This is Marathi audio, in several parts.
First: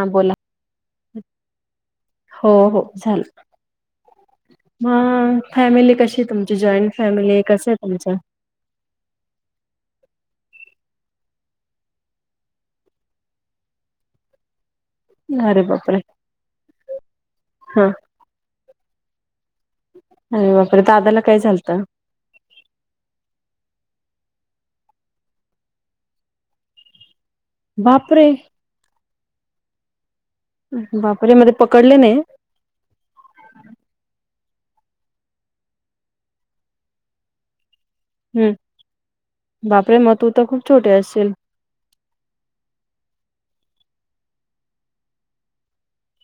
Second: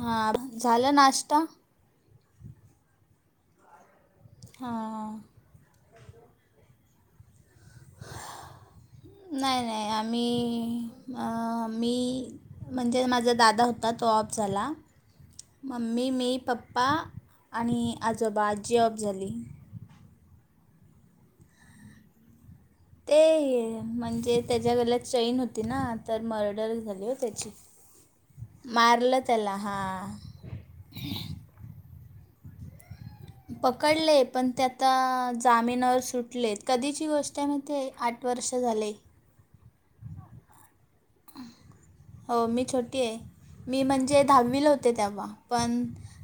हा झालं नाश्ता. हो हो झालं, हां मग. फॅमिली कशी तुमची जॉईंड फॅमिली आहे, कसंय तुमचं? नाही नाही आम्ही आम्ही म्हणजे माझा दादा होता, तो ऑफ झाला. अरे बापरे मम्मी मी पप्पा हा आणि आजोबा, आजी ऑफ झाली. अरे बापरे, दादाला काय झालतं.? ते म्हणजे त्याच्या गल्यात चैन होती ना, तर मर्डर झाली ओ त्याची. बापरे! मारलं त्याला हां. बापरे म ते पकडले नाही. पकडले, पण ते आता जामिनावर सुटलेत, कधीची गोष्ट आहे माहित आहे, आठ हम् वर्ष झाले. बापरे मग तू तर खूप छोटी असशील. हो मी छोटी आहे, मी म्हणजे दहावीला होते तेव्हा, पण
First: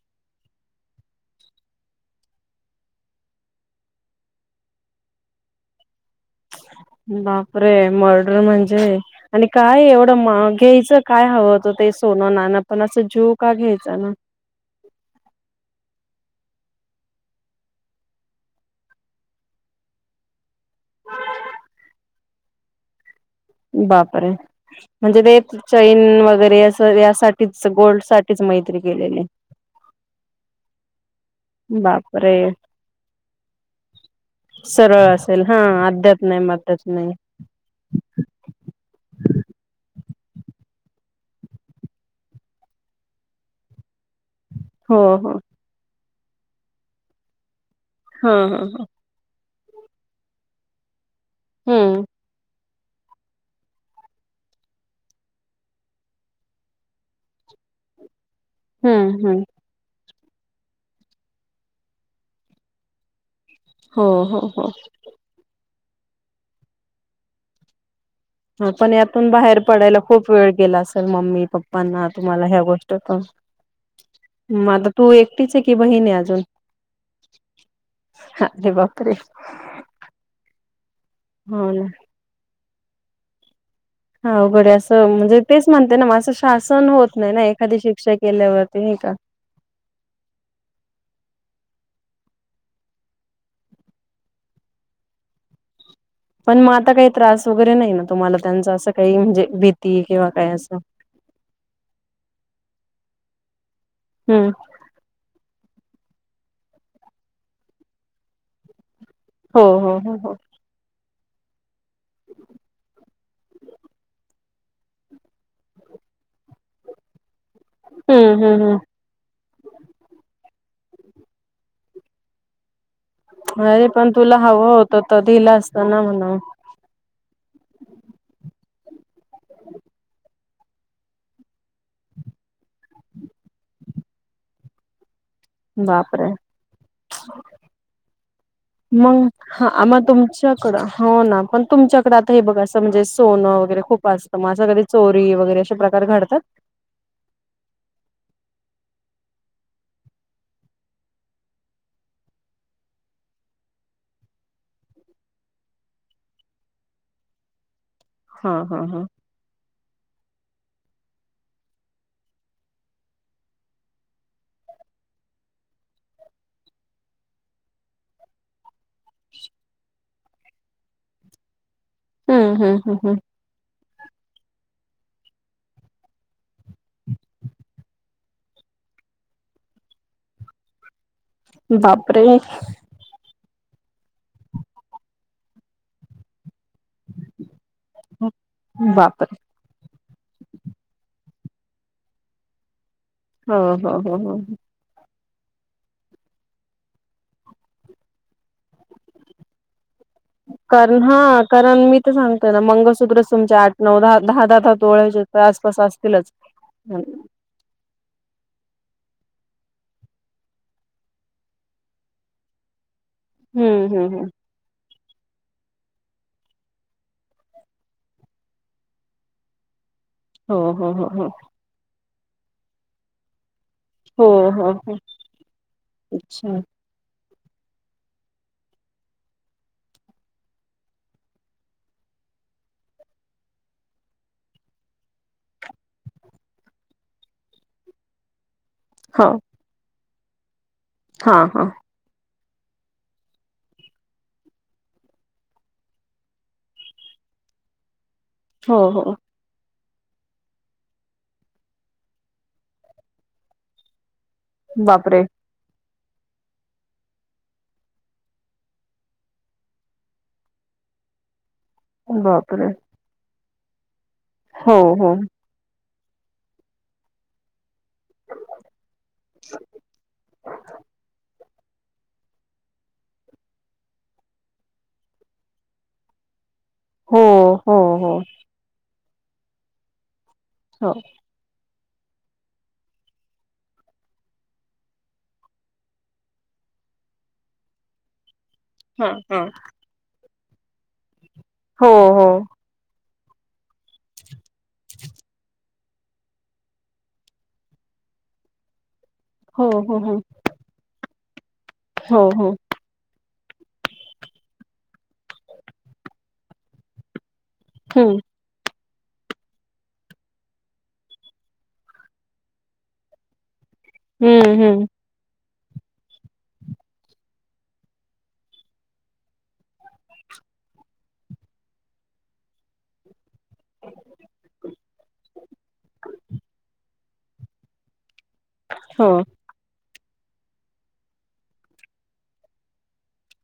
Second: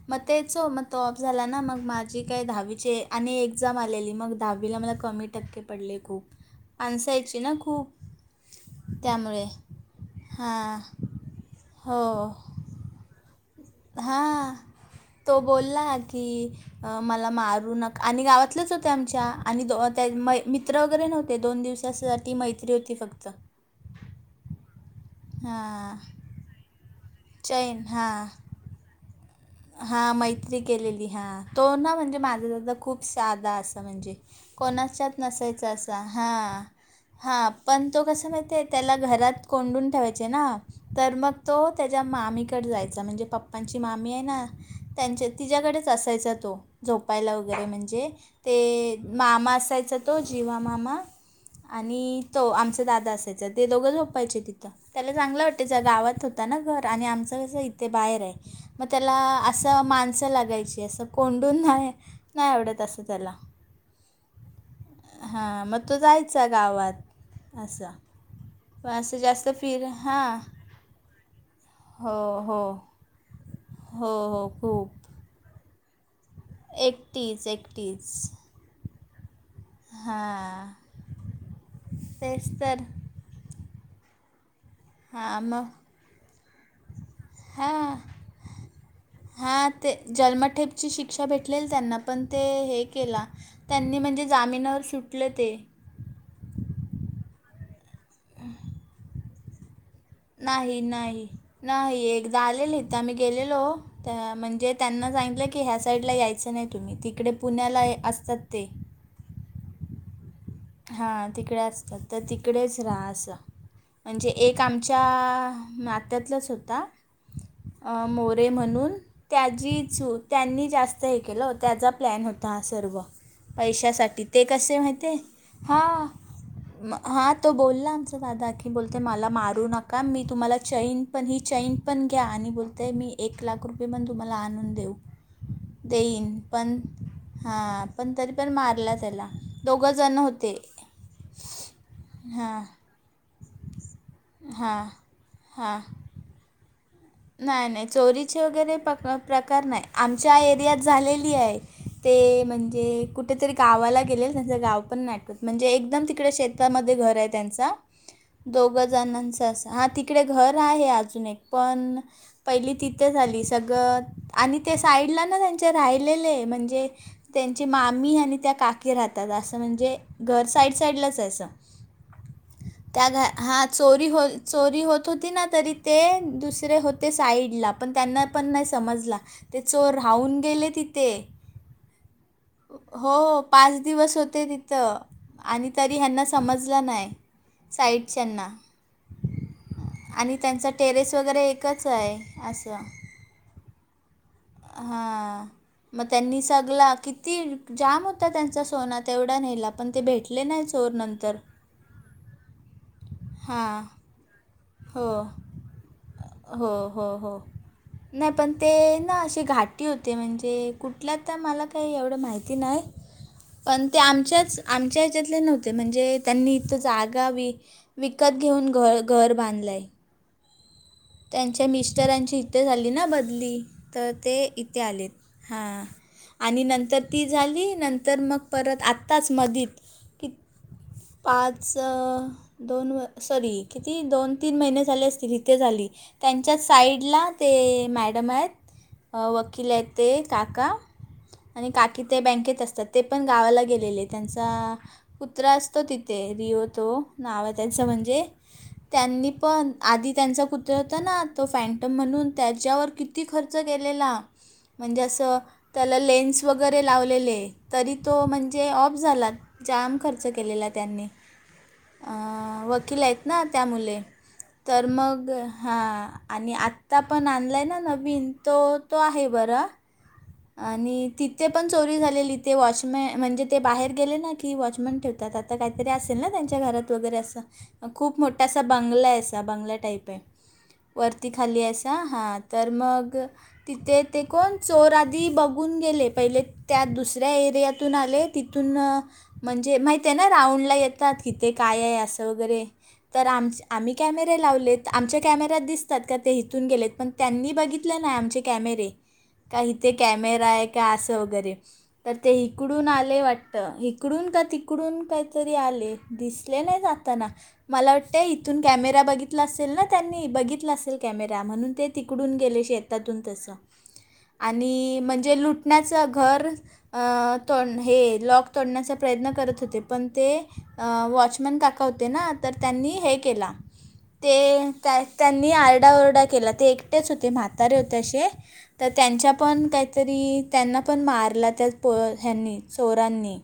मग तेच हो, मग तो ऑफ झाला ना, मग माझी काय दहावीचे आणि एक्झाम आलेली, मग दहावीला मला कमी ट टक्के पडले खुप. बापरे मर्डर म्हणजे, त्यामुळे आणि काय एवढं हां घ्यायचं काय हवं होतं ते हो सोनं नानं, पण असं जीव का घ्यायचा ना. हां तो बोला की अ मला मारू नक, आणि गावातलेच होते आमच्या, आणि मित्र वगैरे नव्हते, दोन दिवस दिवसासाठी मैत्री होती फक्त. बापर म्हणजे ते हां चैन वगैरे असं यासाठी तेच चैन गोल्ड साठीच मैत्री केलेली. हा मैत्री केलेली हा तो ना म्हणजे बापरे माझा दादा खूप साधा असं म्हणजे सरळ कोणाच्यात असेल हा नसायचं असं अध्यात हा नाही मध्यात नाही हा पण तो कसा माहितीये. त्याला घरात कोंडून ठेवायचे ना तर मग तो त्याच्या मामी कडे जायचा म्हणजे पप्पांची मामी आहे ना हो त्यांच्या हो तिच्याकडेच असायचा तो झोपायला वगैरे म्हणजे हा हा ह ते मामा असायचा तो जिवा मामा हम्म आणि तो आमच्या दादा असायचा चल ते दोघं झोपायचे तिथं त्याला चांगलं वाटायचं गावात होता ना घर आणि आमचं कसं इथे बाहेर आहे मग त्याला हम्म हम्म असं माणसं लागायची असं कोंडून नाही नाही आवडत असं त्याला हो हो हा मग तो जायचा गावात असं हो पण असं यातून जास्त बाहेर फिर पडायला खूप हां वेळ गेला असेल मम्मी पप्पांना हो तुम्हाला हो ह्या गोष्टीतून हो हो मग आता तू खूप एकटीच बहीण आहे अजून एकटीच एकटीच अरे बाप तरे हा ना तेच तर हा अवघड असं हा हां म्हणजे मग तेच म्हणते ना असं शासन होत नाय ना एखादी शिक्षा केल्यावरती नाही का हा ते जन्मठेपची शिक्षा भेटलेली त्यांना पण ते हे केला. त्यांनी म्हणजे जामिनावर सुटले ते पण मग आता काही त्रास वगैरे नाय ना तुम्हाला त्यांच असं काही म्हणजे भीती किंवा काही असं. नाही नाही नाही एकदा आलेले आम्ही गेलेलो त हम्म म्हणजे त्यांना सांगितलं की ह्या साईडला यायचं नाही तुम्ही तिकडे पुण्याला असतात ते हो हो हो हां तिकडे असतात तर तिकडेच राहा असा म्हणजे एक आमच्या नात्यातलाच होता. अ हम्म मोरे हम्म हम्म म्हणून त्याजी चू त्यांनी जास्त हे केलं त्याचा प्लॅन होता हा सर्व हाय पण पैशासाठी तुला ते हवं कसे होतं माहिती आहे तर दिलं असत ना हां म्हणून म हा तो बोलला आमचा दादा की बोलते मला मारू नका मी तुम्हाला चैन पण ही चैन पण घ्या आणि बोलतय मी एक लाख रुपये पण तुम्हाला आणून देऊ बापरे देईन पण हा पण तरी पण मारला मग त्याला हा दोघं मग जण होते. तुमच्याकडं हो ना पण तुमच्याकडे आता हे बघ हां अस म्हणजे सोनं वगैरे खूप असतं माझ्या हां घरी चोरी वगैरे अशा प्रकार घडतात. नाय नाय चोरीचे वगैरे प प्रकार नाही आमच्या एरियात झालेली आहे. ते म्हणजे कुठेतरी गावाला गेले त्यांचं गाव पण नाही आठवत. म्हणजे एकदम तिकडे शेतामध्ये घर आहे त्यांचा हा दोघ हा हा जणांचा असं हा तिकडे घर आहे अजून एक पण पहिली तिथे झाली सग आणि ते साईडला ना त्यांचे राहिलेले म्हणजे त्यांचे मामी आणि त्या काकी राहतात असं म्हणजे घर साईड साईडलाच आहे असं हम्म हम्म हम्म त्या घ हम्म हा चोरी हो चोरी होत होती ना तरी ते दुसरे हो ते साईडला पण त्यांना पण नाही समजला ते चोर राहून गेले तिथे. बापरे. हो पाच दिवस होते तिथ आणि तरी ह्यांना समजलं नाय साईड च्याना बापरे आणि त्यांचा टेरेस वगैरे एकच आहे असं. हो हो हो हो हो. हां मग त्यांनी सगला किती जाम होता त्यांचा सोना तेवढा नेला पण ते भेटले नाही चोर नंतर कारण मी तर सांगते ना मंगळसूत्र तुमच्या आठ, हां नऊ, दहा दहा दहा, हो तोळ्याच्या आसपास असतीलच. हो हो हो. नाही पण ते ना अशी घाटी होते म्हणजे कुठल्या तर मला काही एवढं माहिती नाही. [inaudible] पण ते हम्म आमच्याच आमच्या ह्याच्यातले नव्हते म्हणजे त्यांनी इथं जागा विकत घेऊन घर घर बांधलंय. हो हो हो हो. त्यांच्या मीस्टरांची इथे झाली ना बदली. तर हो ते हो इथे हो आलेत हां अच्छा आणि नंतर ती झाली नंतर मग परत आत्ताच मधित की पाच, दोन सॉरी किती दोन, तीन महिने झाले असतील ही ते झाली त्यांच्या साईडला ते मॅडम आहेत हा वकील आहेत. ते काका हा हा आणि का की ते बँकेत असतात ते पण गावाला गेलेले त्यांचा कुत्रा असतो तिथे रिओ तो नाव आहे त्याचं म्हणजे हो हो त्यांनी पण आधी त्यांचा कुत्रा होता ना तो फँटम म्हणून त्याच्यावर किती खर्च केलेला. म्हणजे बापरे असं त्याला लेन्स वगैरे लावलेले तरी तो म्हणजे ऑफ झाला. जाम खर्च केलेला त्यांनी. [inaudible] वकील आहेत ना त्या मुले हो, तर हो. मग हां आणि आत्ता पण आणलाय ना नवीन तो तो आहे बरा. आणि तिथे पण चोरी झालेली ते वॉचमॅ म्हणजे ते बाहेर गेले ना की व वॉचमेन ठेवतात आता. [unintelligible] काहीतरी असेल ना त्यांच्या घरात. वगैरे हो, अस हो, हो, खूप मोठा असा बंगला आहे अस बंगला टाईप आहे हो. व वरती खाली अस हा तर मग असं तिथे ते कोण चोर बघून गेले पहिले त्या दुसऱ्या एरियातून आले तिथून हां, हां. म्हणजे माहित ते ना राऊंडला येतात की हीते काय हो, आहे हो. असं वगैरे तर आमच्या आम्ही कॅमेरे लावलेत आमच्या कॅमेऱत दिस असात का ते हिथून गेलेत पण त्यांनी बघितलं नाय आमचे कॅमेरे. हो हो हो. बाहेर आहे का असं वगैरे तर हो, ते हो. इकडून इकडून आले वाटत इकडून का तिकडून काहीतरी आले दिसले नाही जाताना. मला हं. वाटतें इ इथून कॅमेरा बघितला असेल ना त्यांनी बघितलं असेल कॅमेरा म्हणून ते तिकडून गेले शेतातून तसं. हं, हं. आणि म्हणजे लुटण्याचं घर. अं तो हे लॉक तोडण्याचा प्रयत्न करत होते पण ते. वॉचमॅन काका होते ना तर त्यांनी हे केला. ते त्यांनी आरडाओरडा केला ते एकटेच होते म्हातारे होते असे. तर हो. त्यांच्या पण काहीतरी त्यांना पण मारला त्या पो ह्यांनी चोरांनी.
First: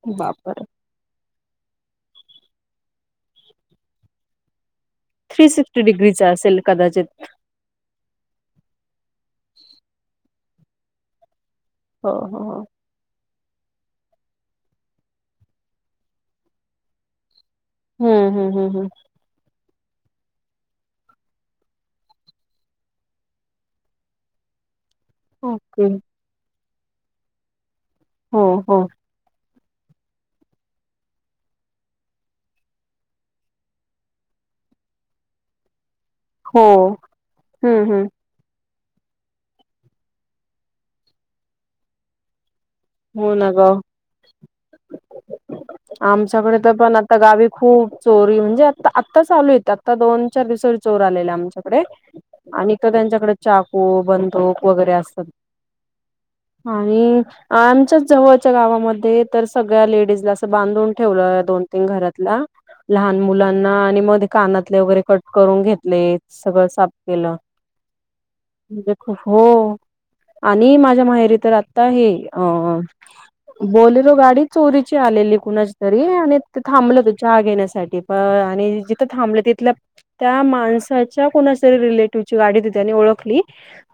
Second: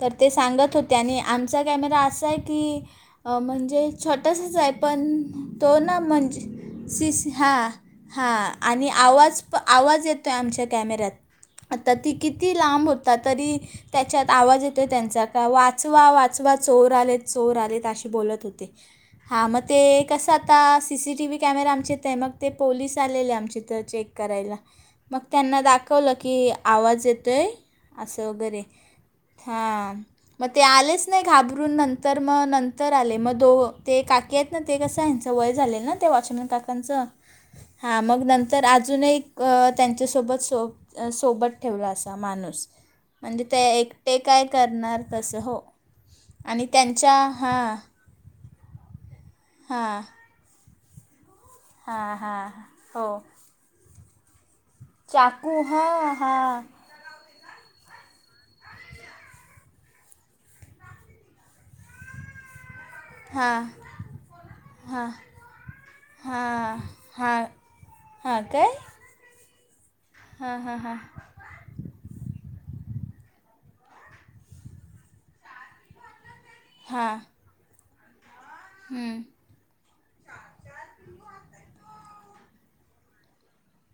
तर ते बापरे! सांगत होते. त्याने आमचा कॅमेरा असा आहे की म्हणजे छोटासाच आहे. पण तो ना डिग्रीचा म्हणजे असेल कदाचित. शिस हा. हा आणि आवाज येतोय आमच्या कॅमेऱ्यात आता हो, ती हो, किती हो. लांब होती. होता तरी त्याच्यात आवाज येतो त्यांचा का वाचवा वाचवा चोर आलेत चोर आलेत. ते असे हं, बोलत हं, हं, होते. हं. हा मग ते कसं आता सीसीटी व्ही कॅमेराे आमचेेते मग ते पोलीस आलेले आमचे इथ चेक करायला मग त्यांना ओके. दाखवलं की आवाज येतोय. असं हो, वगैरे हो. हा. मग ते आलेच नाही घाबरून नंतर मग नंतर आले मग दो ते काकी आहेत. ते कस ह्यांचं वय झाले ना वॉचमन हो. काकच हं, हा हं. मग नंतर आ अजून एक त्यांच्यासोबत सोब सोबत असा माणूस. हो म्हणजे ना ते गं. एकटे काय करणार तसं हो. आमच्याकडे आणि तर पण त्यांच्या आता गावी हां, खूप चोरी म्हणजे आ आत्ता चालू आहेते आत्ता हां, दोन. चार दिवसा पूर्वी चोर आलेला आमच्याकडे हां, हां. आणि एक तर हो. त्यांच्याकडे. चाकू बंदुक वगैरे असतात चाकू हां, हां, आणि आमच्याच जवळच्या गावामध्ये तर सगळ्या लेडीजला असं बांधून ठेवलं दोन तीन घरातला. लहान हां, मुलांना आणि मध्ये कानातले वगैरे हां, कट करून घेतले. सगळं हां, साफ केलं. हां, हां काय. म्हणजे हो हां, आणि हां, हां, माझ्या माहेरी तर आता हे. बलेरो गाडी चोरीची आलेली कुणाच तरी आणि ते थांबले होत हां. चहा घेण्यासाठी पण आणि जिथं हं. थांबलं तिथल्या. त्या माणसाच्या कोणाच्या तरी रिलेटिव्हची गाडी होती त्यानी ओळखली.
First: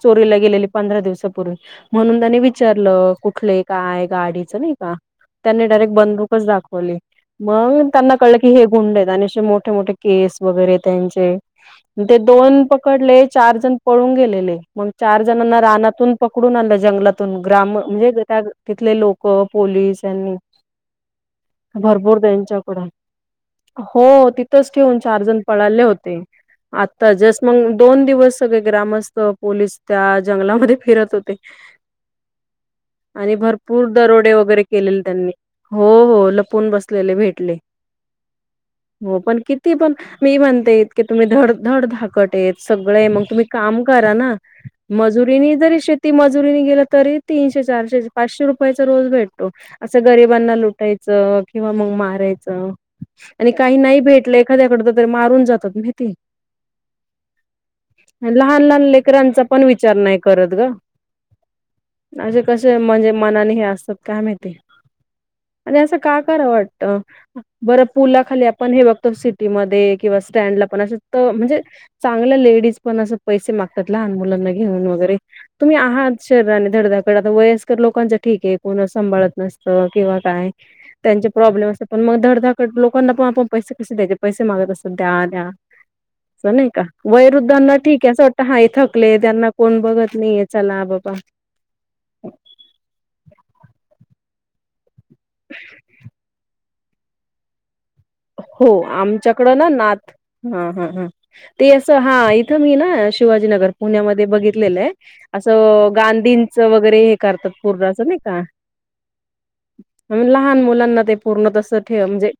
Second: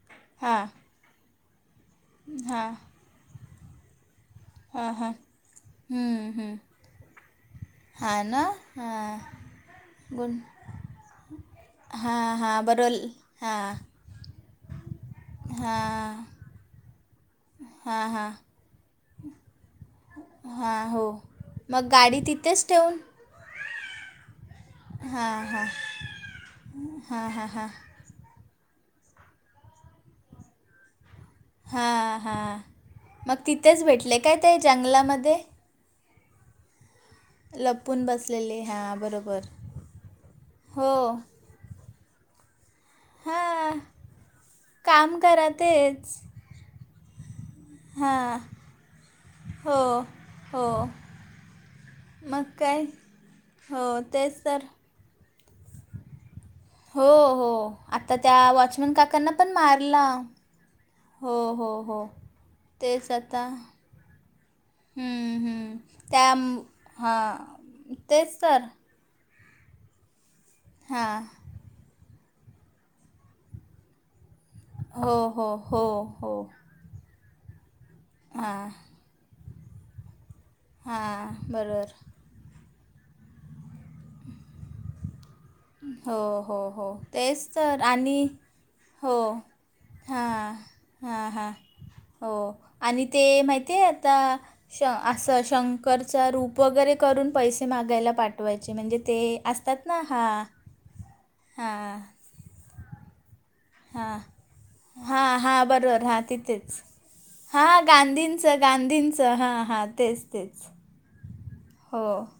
चोरीला गेलेली हां पंधरा दिवसापूर्वी म्हणून त्यानी हां विचारलं कुठले काय गाडी. च नाही हां का हां त्यांनी डायरेक्ट हम्म, बंदूकच हम्म. दाखवली. मग त्यांना हां कळलं ना की हे गुंड आहेत हां आणिे असे मोठे मोठे केस गुण वगैरे त्यांचे ते हां हां दोन बरोल पकडले चार हां जण पळून गेलेले मग चार जणांना हां रानातून प पकडून आणलं जंगलातून ग्राम हां म्हणजे हां त्या तिथले लोक पोलीस यांनी हा हो. मग भरपूर गाडी तिथेच त्यांच्याकड. ठेवून हो तिथंच ठेऊून चार हां जण हां पळाले होते आता हां जस्ट हां हां मग दोन दिवस. सगळे ग्रामस्थ पोलीस त्या जंगलामध्ये फिरत होते. हां हां. आणि मग तिथेच भरपूर भेटले दरोडे काय ते वगैरे केलेले त्यांनी जंगलामध्ये हो हो लपून बसलेले भेट. भेटले लपून बसलेले हां हो पण बरोबर किती पण मी हो म्हणतेइतके तुम्ही धडधड धाकट हेत. सगळे तुम्ही हां काम करा ना काम करा मजुरीनी जरी शेती तेच मज मजुरी गेलं तरी तीनशे चारशे हां पाचशे रुपयाचा रोज भेटतो. हो असं गरिबांना हो लुटायचं किंवा मग मग मारायचं. काय आणि काही हो नाही भेटलं तेच एखाद्याकड तर मारून जातात माहितीये. हो हो आता त्या लहान लहान वॉचमॅन काकांना लेकरांचा पण विचार मारला. नाही करत ग. हो हो हो. असे कसे म्हणजे तेच आता. मनाने हे असतात काय माहिती. हं, हं. आणि असं का त्या करा वाटतं हां. बरं तेच पुलाखाली तर. आपण हे बघतो सी सिटी मध्ये किंवा स्टँडला पण अस त हां. म्हणजे चांगल्या लेडीज पण असं पैसे मागतात लहान मुलांना घेऊन. घेऊन हो, वगैरे हो, तुम्ही हो, आहात हो. शरीराने धडधाकडट तर आता वयस्कर लोकांचं ठीक आहे हां, कोण सांभाळत नसतं किंवा काय. त्यांचे हां. प्रॉब्लेम असतात बरोबर. पण धडधाकडं लोकांना पण आप पैसे कसे द्यायचे पैसे मागत असतात द्या द्या. हो, हो, नाही का हो. तेच वैरुद्धांना तर ठीक आहे आणि असं वाटतं हा थकलेत त्यांना कोण बघत नाहीय चला बघ हा हा हो आणि ते माहितीय आता श असं शंकरचा रूप वगैरे करून पैसे मागायला पाठवायचे हो म्हणजे ते आमच्याकडं ना असतात नाथ हां. हा हा हा. ते असं हां हा इथं मी ना शिवाजीनगर हां पुण्यामध्ये बघितलेलं आहे हां हां असं बरोबर हां गांधींचं तिथेच वगैरे हे करतात हां पूर्ण असं नाही का. गांधींचं गांधींचं हां हां तेच लहान तेच मुलांना ते पूर्ण तस हो ठेव म्हणजे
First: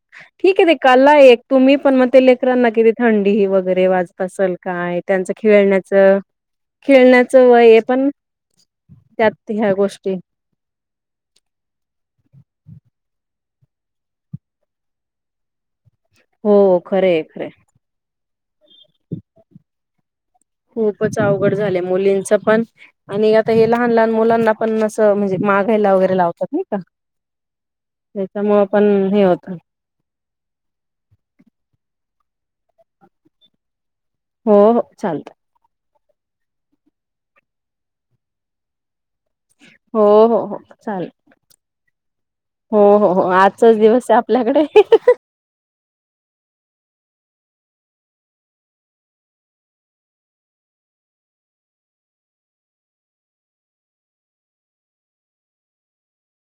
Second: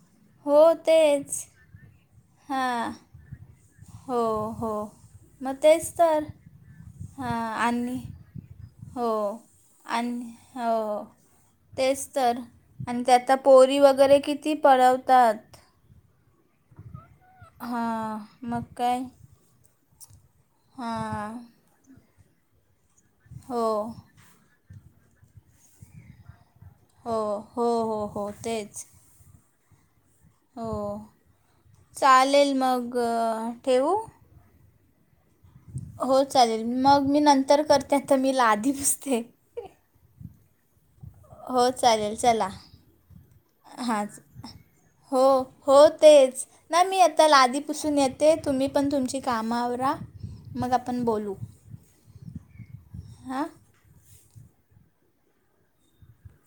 ठीक आहे हो ते कला एक तेच पण मग लेकरां ना किती हां थंडीही वगैरे. हो असल हो काय त्यांचं मग तेच खेळण्याचं तर हां खेळण्याचं वय हे आणि पण हो त्यात ह्या गोष्टी आणि हो. तेच तर आणि त्याता पोरी वगैरे किती पळवतात. हो खर हे खर हे. हां मग काय? खूपच हां अवघड झालयं मुलींच आणि आता हो हे लहान लहान मुलांना आपण अस म्हणजे मागायला वगैरे लावतात नाही का हो हो हो हो त्याच्यामुळ पण तेच हे होत. हो चालेल मग ठेवू. हो हो चालत. हो चालेल मग मी नंतर करते, आता मी लादी पुसते. हो हो हो चालेल. हो चालेल चला हो हो हो आजचाच हां दिवस आहे आपल्याकडे. हो हो तेच ना मी आता लादीपुसून येते तुम्ही पण तुमची काम आवरा. मग आपण बोलू हा.